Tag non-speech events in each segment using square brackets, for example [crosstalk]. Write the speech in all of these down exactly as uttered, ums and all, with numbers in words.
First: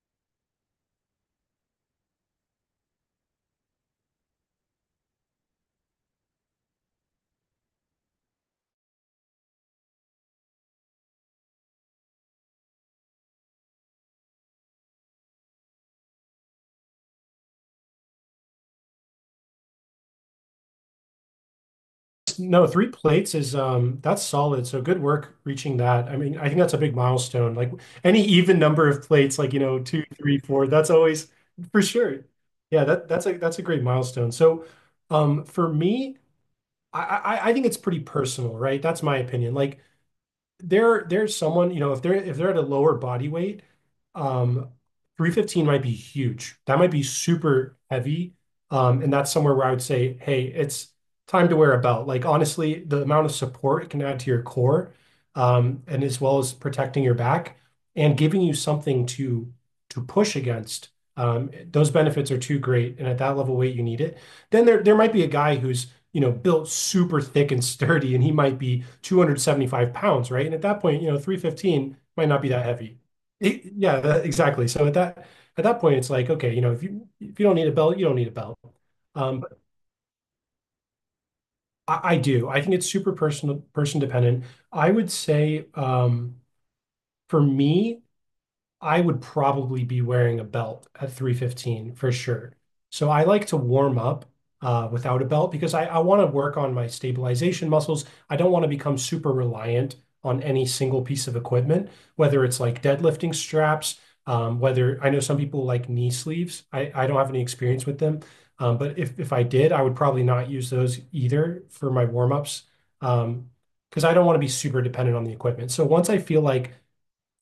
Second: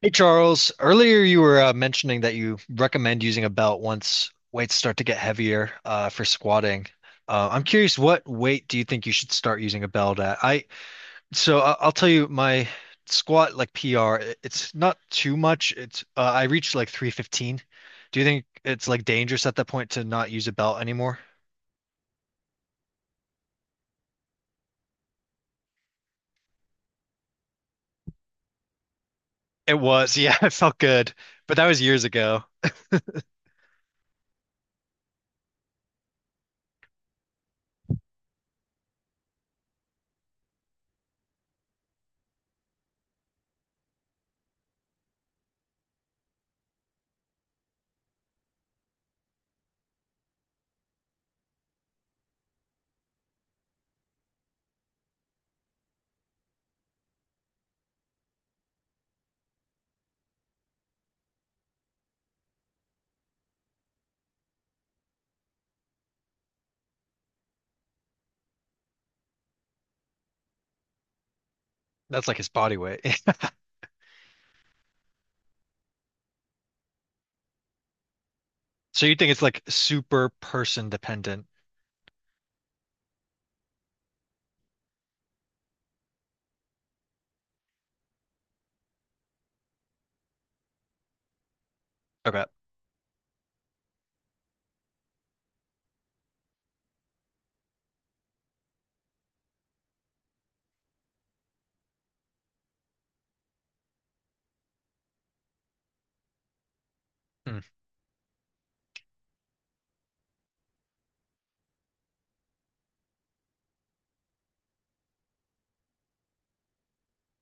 Hey Charles, earlier you were uh, mentioning that you recommend using a belt once weights start to get heavier uh, for squatting. Uh, I'm curious, what weight do you think you should start using a belt at? I so I- I'll tell you my squat like P R. It's not too much. It's uh, I reached like three fifteen. Do you think it's like dangerous at that point to not use a belt anymore? No, three plates is um that's solid. So good work reaching that. I mean, I think that's a big milestone. Like any even number of plates, like you It know, two, was, yeah, three, [laughs] it four, felt that's good, always but that was for years sure. ago. Yeah, that that's a that's a great milestone. So um for me, I I, I think it's pretty personal, right? That's my opinion. Like there there's someone, you know, if they're if they're at a lower body weight, um, three fifteen might be huge. That might be super heavy. Um, and that's somewhere where I would say, hey, it's time to wear a belt. Like honestly, the amount of support it can add to your core, um, and as well as protecting your back and giving you something to to push against. Um, those benefits are too great. And at that level weight, you need it. Then there there might be a guy who's you know, built super thick and sturdy, and he might be two hundred seventy-five pounds, right? And at that point, you know, three fifteen That's might like not his be that body heavy. weight. [laughs] It- yeah, that, exactly. So at that at that point, it's like, okay, you know, if you if you don't need a belt, you don't need a belt. So you think it's Um, but like super person dependent? I, I do. I think it's super personal, person dependent. I would say, um, for me, I would probably be wearing a belt at three fifteen for Okay. sure. So I like to warm up uh, without a belt because I, I want to work on my stabilization muscles. I don't want to become super reliant on any single piece of equipment, whether it's like deadlifting straps, um, whether I know some people like knee sleeves. I, I don't have any Mm, experience with them. Um, but if, if I did, I would probably not use those either for my warm ups um, because I don't want to be super dependent on the equipment. So once I feel like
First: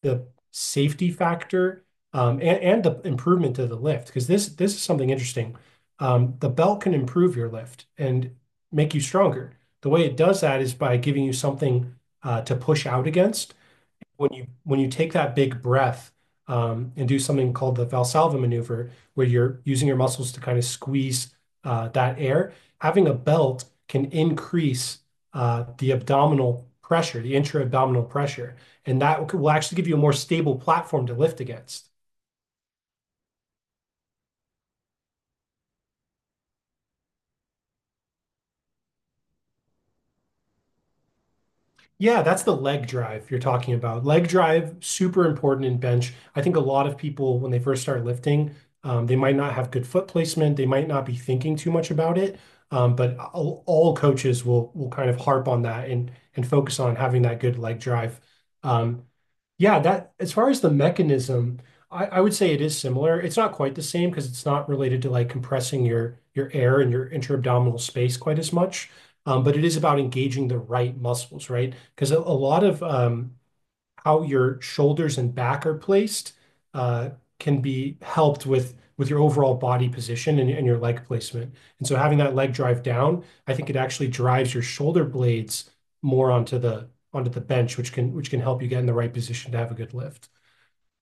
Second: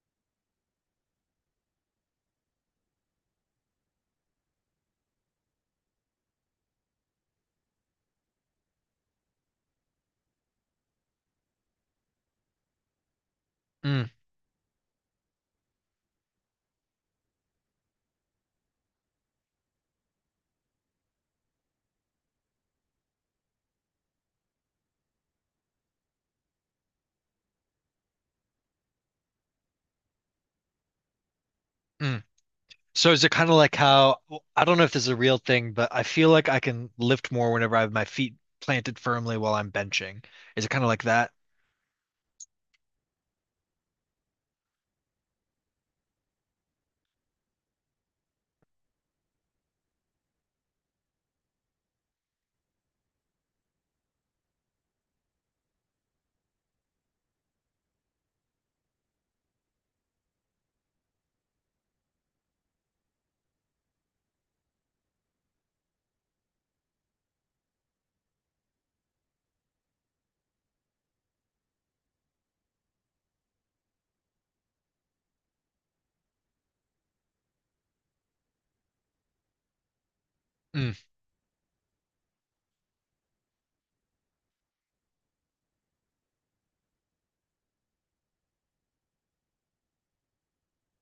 the safety factor um, and, and the improvement to the lift because this this is something interesting. Um, the belt can improve your lift and make you stronger. The way it does that is by giving you something uh, to push out against mm, when you when you take that big breath um, and do something called the Valsalva maneuver, where you're using your muscles to kind of squeeze uh, that air, having a belt can increase uh, the abdominal pressure, the intra-abdominal pressure, and that will actually give you a more stable platform to lift against. mm. So is it kind of like how I don't know if this is a real thing, but I feel like I can lift more whenever I have my feet planted firmly while I'm benching. Is it kind of like that? Yeah, that's the leg drive you're talking about. Leg drive, super important in bench. I think a lot of people, when they first start lifting, um, they might not have good foot placement. They might not be thinking too much about it. Um, but all, all coaches will will kind of harp on that and and focus on having that good leg drive. Um, yeah, that as far as the mechanism, I, I would say it is similar. It's not quite the same because it's not related to like compressing your your air and your interabdominal space quite as much. Um, but it is about engaging the right muscles, right? Because a, a lot of um, how your shoulders and back are placed uh, can be helped with with your overall body position and and your Mm, leg placement. And so, having that leg drive down, I think it actually drives your shoulder blades more onto the onto the bench, which can which can help you get in the right position to have a good lift.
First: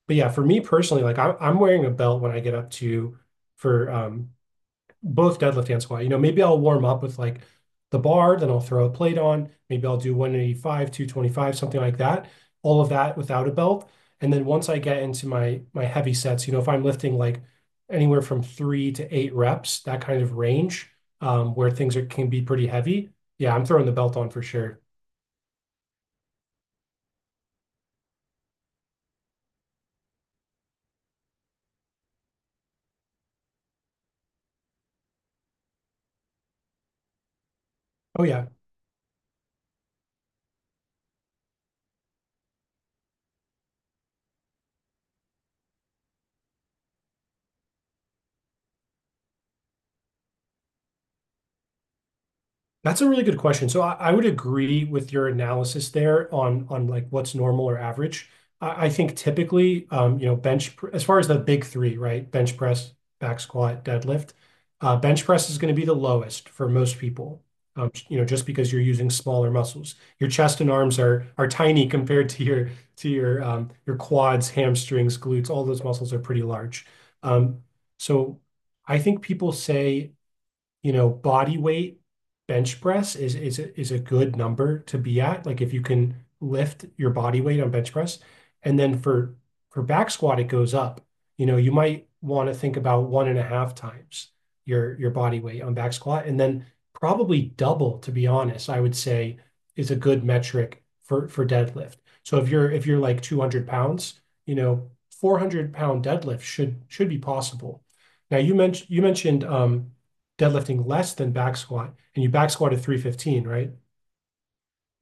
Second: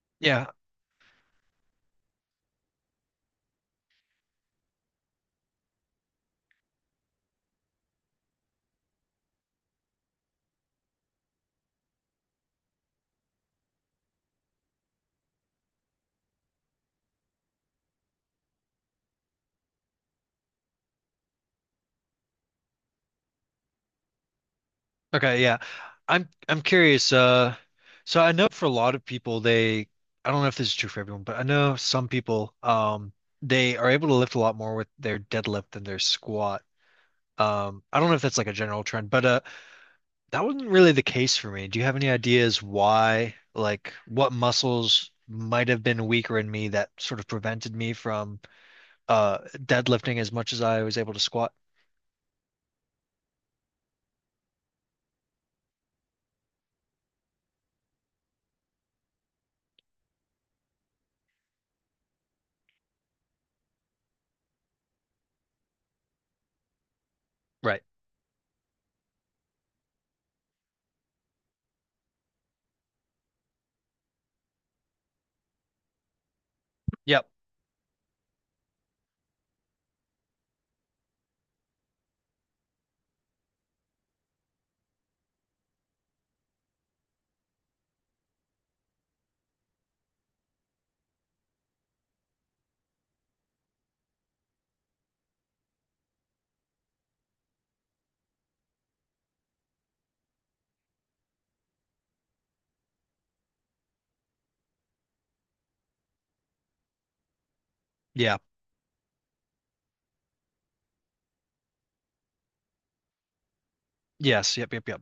But yeah, for yeah. me personally, like I, I'm wearing a belt when I get up to for um, both deadlift and squat. You know, maybe I'll warm up with like the bar, then I'll throw a plate on. Maybe I'll do one eighty-five, two twenty-five, something like that. All of that without a belt. And then once I get into my my heavy sets, you know, if I'm lifting like anywhere from three to eight reps, that kind of range, um, where things are can be pretty heavy. Yeah, I'm throwing the belt on for sure. Okay, yeah. I'm I'm curious. Uh, so I know for a lot of people, they I don't know if this is true for everyone, but I know some people um they are able to lift a lot more with their deadlift than their squat. Um, I don't know if Oh that's like yeah. a general trend, but uh, that wasn't really the case for me. Do you have any ideas why, like, what muscles might have been weaker in me that sort of prevented me from uh deadlifting as much as I was able to squat? That's a really good question. So I, I would agree with your analysis there on on like what's normal or average. I, I think typically, um, you know, bench pr- as far as the big three, right? Bench press, back squat, deadlift. Uh, bench press is going to be the lowest for most people. Right. Um, you know, just because you're using smaller muscles, your chest and arms are are tiny [laughs] compared to your to your um, your quads, hamstrings, glutes. All those muscles are pretty large. Yep. Um, so I think people say you know, body weight bench press is is a, is a good number to be at. Like if you can lift your body weight on bench press, and then for for back squat it goes up. You know, you might want to think about one and a half times your your body weight on back squat, and then probably double, to be honest, I would say is a good metric for for deadlift. So if you're if you're like two hundred pounds, you know, four hundred pound deadlift should should be possible. Yeah. Now you mentioned you mentioned um, deadlifting less than back squat, and you back squatted three fifteen, right? Yes. Yep. Yep. Yep.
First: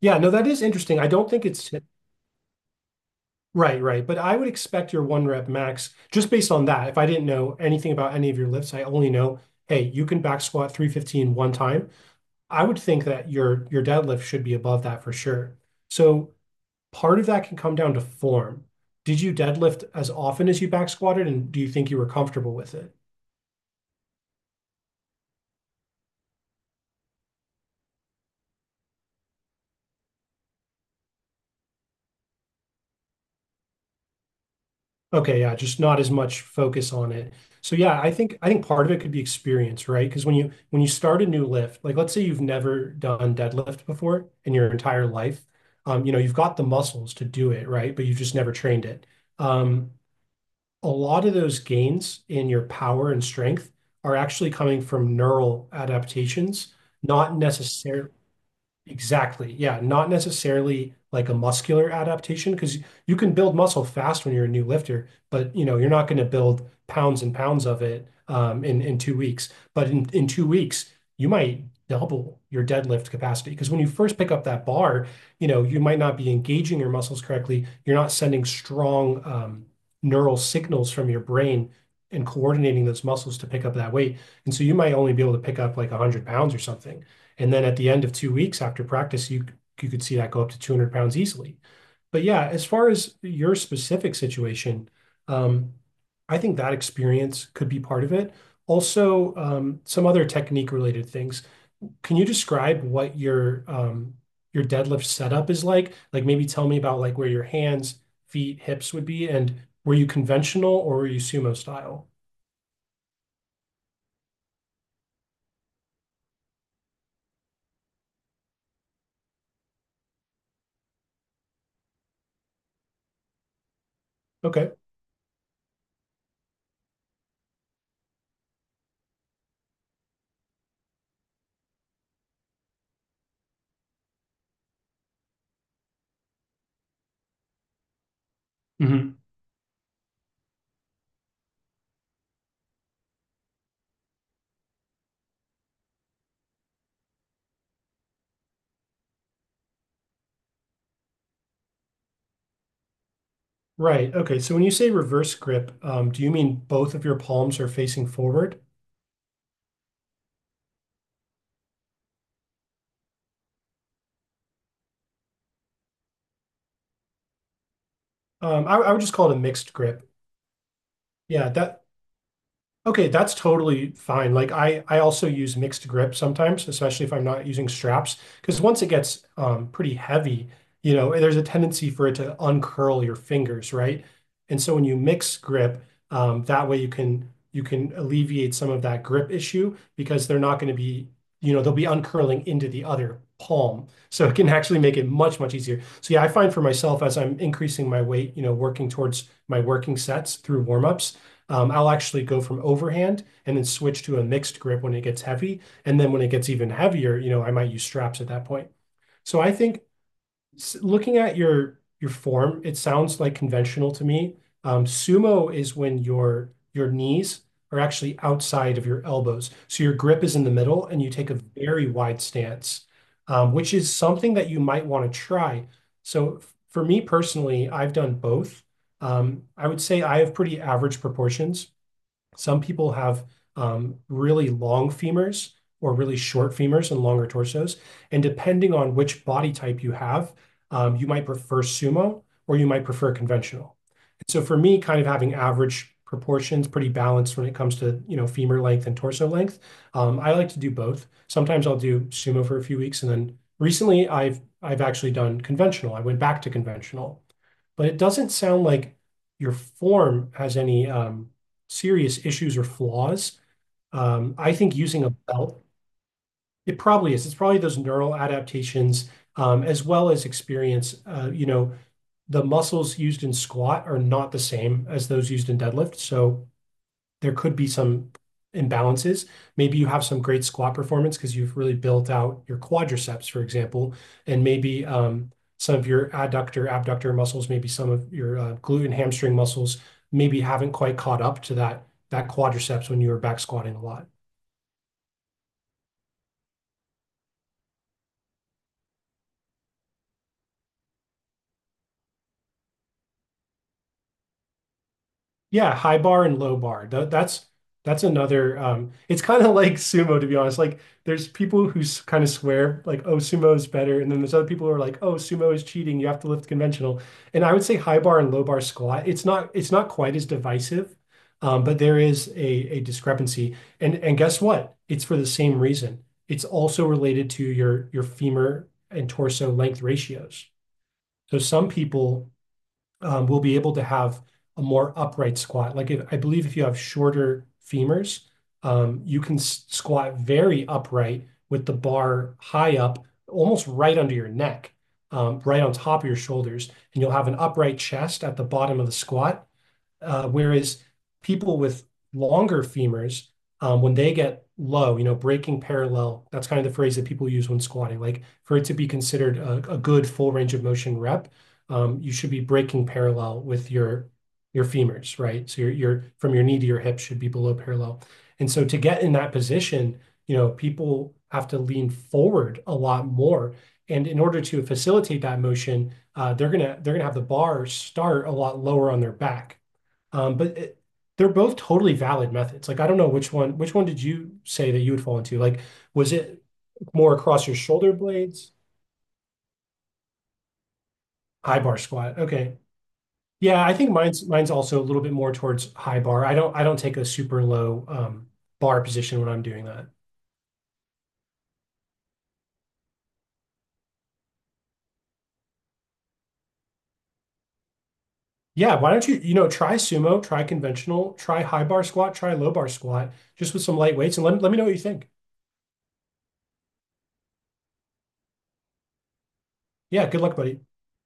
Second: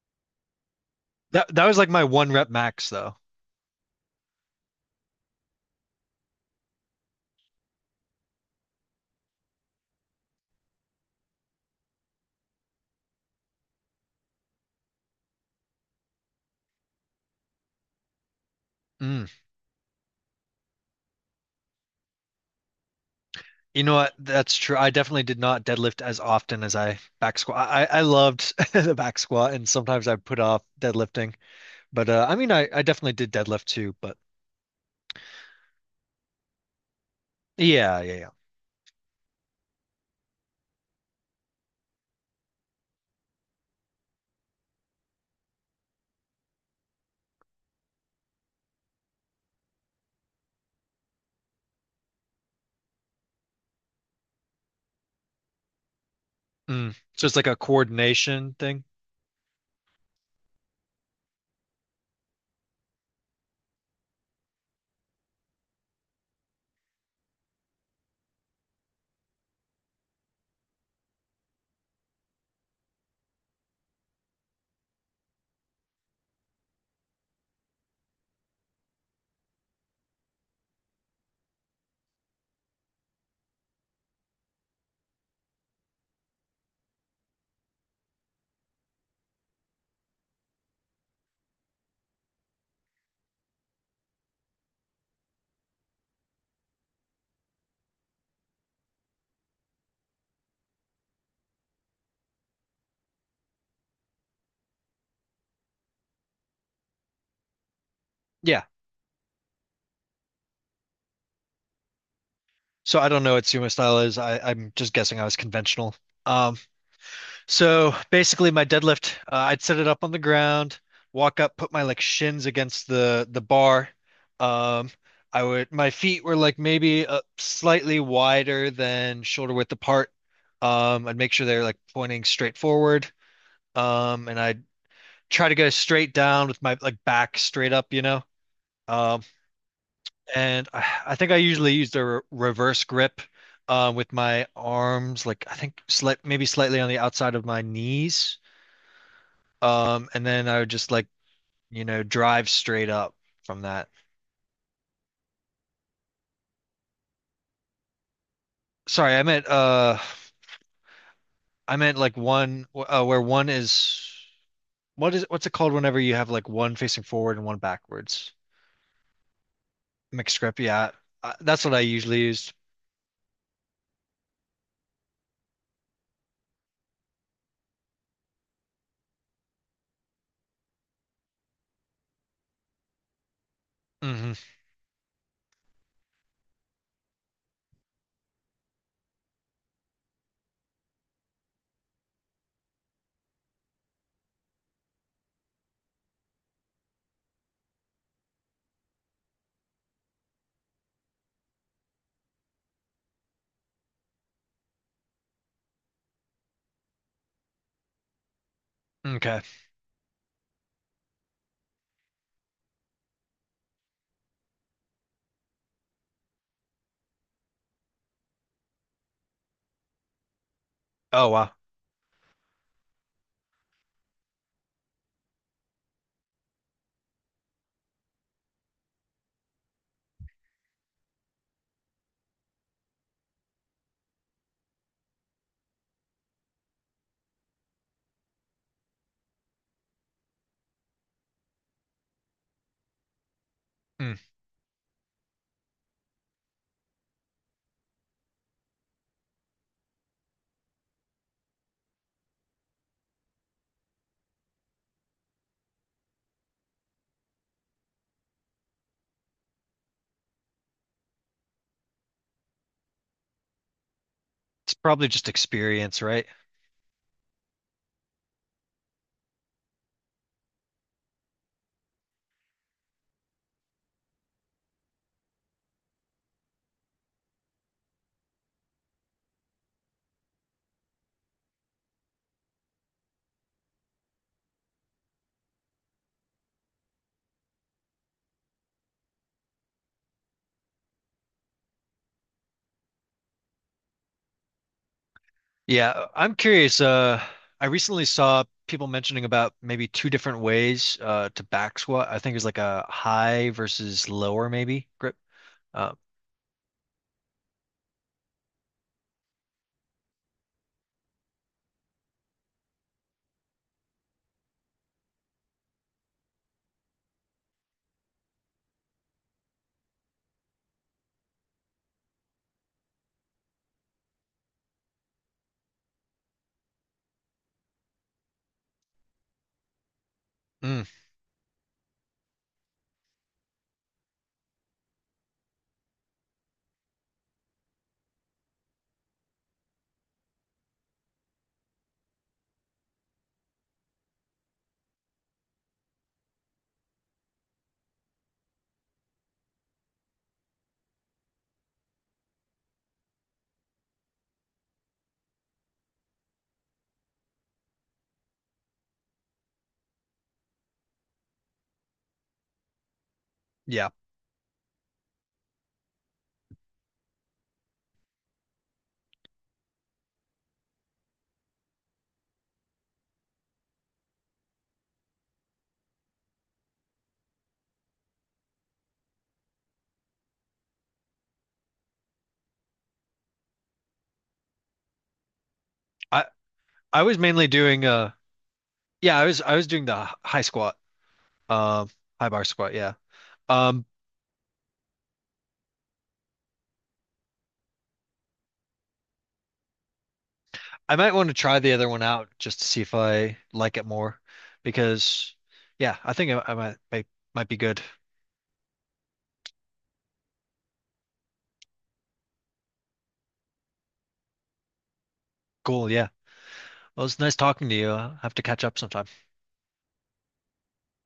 Yeah, no, that is interesting. I don't think That that it's was like my one rep max though. right, right. But I would expect your one rep max just based on that. If I didn't know anything about any of your lifts, I only know, hey, you can back squat three fifteen one time. I would think that your your deadlift should be above that for sure. So part of that can come down to form. Did Mm. you deadlift as often as you back squatted, and do you think you were comfortable with it? You know what? That's true. I definitely did not deadlift as often as I back squat. I, I loved [laughs] the back squat, and sometimes I put off deadlifting. But uh, I mean, I, I definitely did deadlift too. But Okay, yeah, just not as much focus on it. So yeah, yeah, I yeah, yeah. think I think part of it could be experience, right? Because when you when you start a new lift, like let's say you've never done deadlift before in your entire life, um, you know, you've got the muscles to do it, right? But you've just never trained it. Um, a lot of those gains in your power and strength are actually coming from neural adaptations, Mm. So it's not like a necessarily coordination thing. exactly. Yeah. Not necessarily like a muscular adaptation because you can build muscle fast when you're a new lifter, but you know, you're not going to build pounds and pounds of it um, in, in two weeks. But in, in two weeks, you might double your deadlift capacity because when you first pick up that bar, you know, you might not be engaging your muscles correctly. You're not sending strong um, neural signals from your brain and coordinating those muscles to pick up that weight. And so you might only be able to pick up like one hundred pounds or something. And then at the end of two weeks after practice, you you could see that go up to two hundred pounds easily. But yeah, as far as your specific situation, um, I think that experience could be part of it. Also, um, some other technique-related things. Can you describe what your um, your deadlift setup is like? Like maybe tell me about like where your hands, feet, Yeah. hips would be, and were you conventional or were you sumo style? So I don't know what sumo style is. I, I'm just guessing I was conventional. Um, so basically my deadlift, uh, I'd set it up on the ground, walk up, put my like shins against the the bar. Okay. Um, I would my feet were like maybe uh, slightly wider than shoulder width apart. Um, I'd make sure they're like pointing straight forward. Um, and I'd try to go straight down with my like back straight up, you know. Mm-hmm. Um, And I, I think I usually use the re reverse grip uh, with my arms, like I think slight, maybe slightly on the outside of my knees. Um, and then I would just like, you know, drive straight up from that. Right. Okay. So when you say reverse grip, um, do you mean both of your palms are facing forward? Sorry, I meant uh I meant like one uh, where one is what is what's it called whenever you have like one facing forward and one backwards? Um, I, I would just call it a mixed grip. Mixed grip, yeah. Uh, Yeah, that's what I that usually use. okay, that's totally fine. Like I, I also use mixed grip sometimes, especially if I'm not using straps, because once it gets um, pretty heavy, you know, there's a tendency for it to uncurl your fingers, right? Hmm. And so when you mix grip, um, that way you can you can alleviate some of that grip issue because they're not going to be, you know, they'll be uncurling into the other palm. [laughs] So it can actually make it much, much easier. So yeah, I find for myself as I'm increasing my weight, you know, working towards my working sets through warm-ups um, I'll actually go from overhand and then switch to a mixed grip when it gets heavy. And then when it gets even heavier, you know, I might use straps at that point. So Okay. I think looking at your your form, it sounds like conventional to me. Um, Sumo is when your your knees are actually outside of your elbows. So your grip is in the middle and you Oh take a wow. very wide stance, um, which is something that you might want to try. So for me personally, I've done both. Um, I would say I have pretty average proportions. Some people have um, really long femurs or really short femurs and longer torsos. And depending on which body type you have, um, you might prefer sumo or you might prefer conventional. Mm. So for me, kind of having average proportions, pretty balanced when it comes to, you know, femur length and torso length, Um, I like to do both. Sometimes I'll do sumo for a few weeks, and then recently I've I've actually done conventional. I went back to conventional. But it doesn't sound like your form has any um, serious issues or flaws. Um, I It's think using probably a just belt, experience, right? It probably is. It's probably those neural adaptations um, as well as experience. Uh, You know, The muscles used in squat are not the same as those used in deadlift. So there could be some imbalances. Maybe you have some great squat performance because you've really built out your quadriceps, for example, and maybe um, some of your adductor, abductor muscles, maybe some of your uh, glute and hamstring muscles maybe haven't quite caught up to that that quadriceps when you were back squatting a lot. Yeah, I'm curious. Uh, I recently saw people mentioning about maybe two different ways uh, to back squat. I think it's like a high versus lower maybe grip. Yeah, Uh, high bar and low bar. Tha- that's that's another um it's kind of [laughs] like sumo, to be honest. Like there's people who kind of swear like, oh, sumo is better, and then there's other people who are like, oh, sumo is cheating, you have to lift conventional. And I would say high bar and low bar squat, It's not it's not quite as divisive. Um, but there is a a discrepancy. And and guess what? It's for the same reason. It's also related to your your femur and torso length ratios. mm, So some people um, we'll be able to have a more upright squat. Like, if, I believe if you have shorter femurs, um, you can squat very upright with the bar high up, almost right under your neck, um, right on top of your shoulders, and you'll have an upright chest at the bottom of the squat, uh, whereas people with longer femurs, um, when they get low, you know, breaking parallel, that's kind of the phrase that people use when squatting. Like, for it to be considered a, a good full range of motion rep, um, you should be breaking parallel with yeah, your your femurs, right? So your your from your knee to your hip should be below parallel. And so to get in that position, you know, people have to lean forward a lot more. And in order to facilitate that motion, uh, they're gonna they're gonna have the bar start a lot lower on their back. Um, but it, they're both totally valid methods. Like, I don't know, which one which one did you say that you would fall into? Like, was I it I more was across mainly your doing shoulder uh blades? yeah I was I was doing the h- high squat, High bar um squat. high bar Okay. squat. Yeah, Yeah, I um think mine's mine's also a little bit more towards high bar. I don't I don't take a super low um, bar position when I'm doing that. I might want to try the other one out just to see if I like it more because yeah I think I, I might, might might be good. Yeah, why don't you, you know, try sumo, try conventional, try high bar squat, try low bar squat, just with some light weights, and let let me know what you think. Cool. Yeah. Well, it's nice talking to you. I have to catch up sometime. Yeah, good luck, buddy.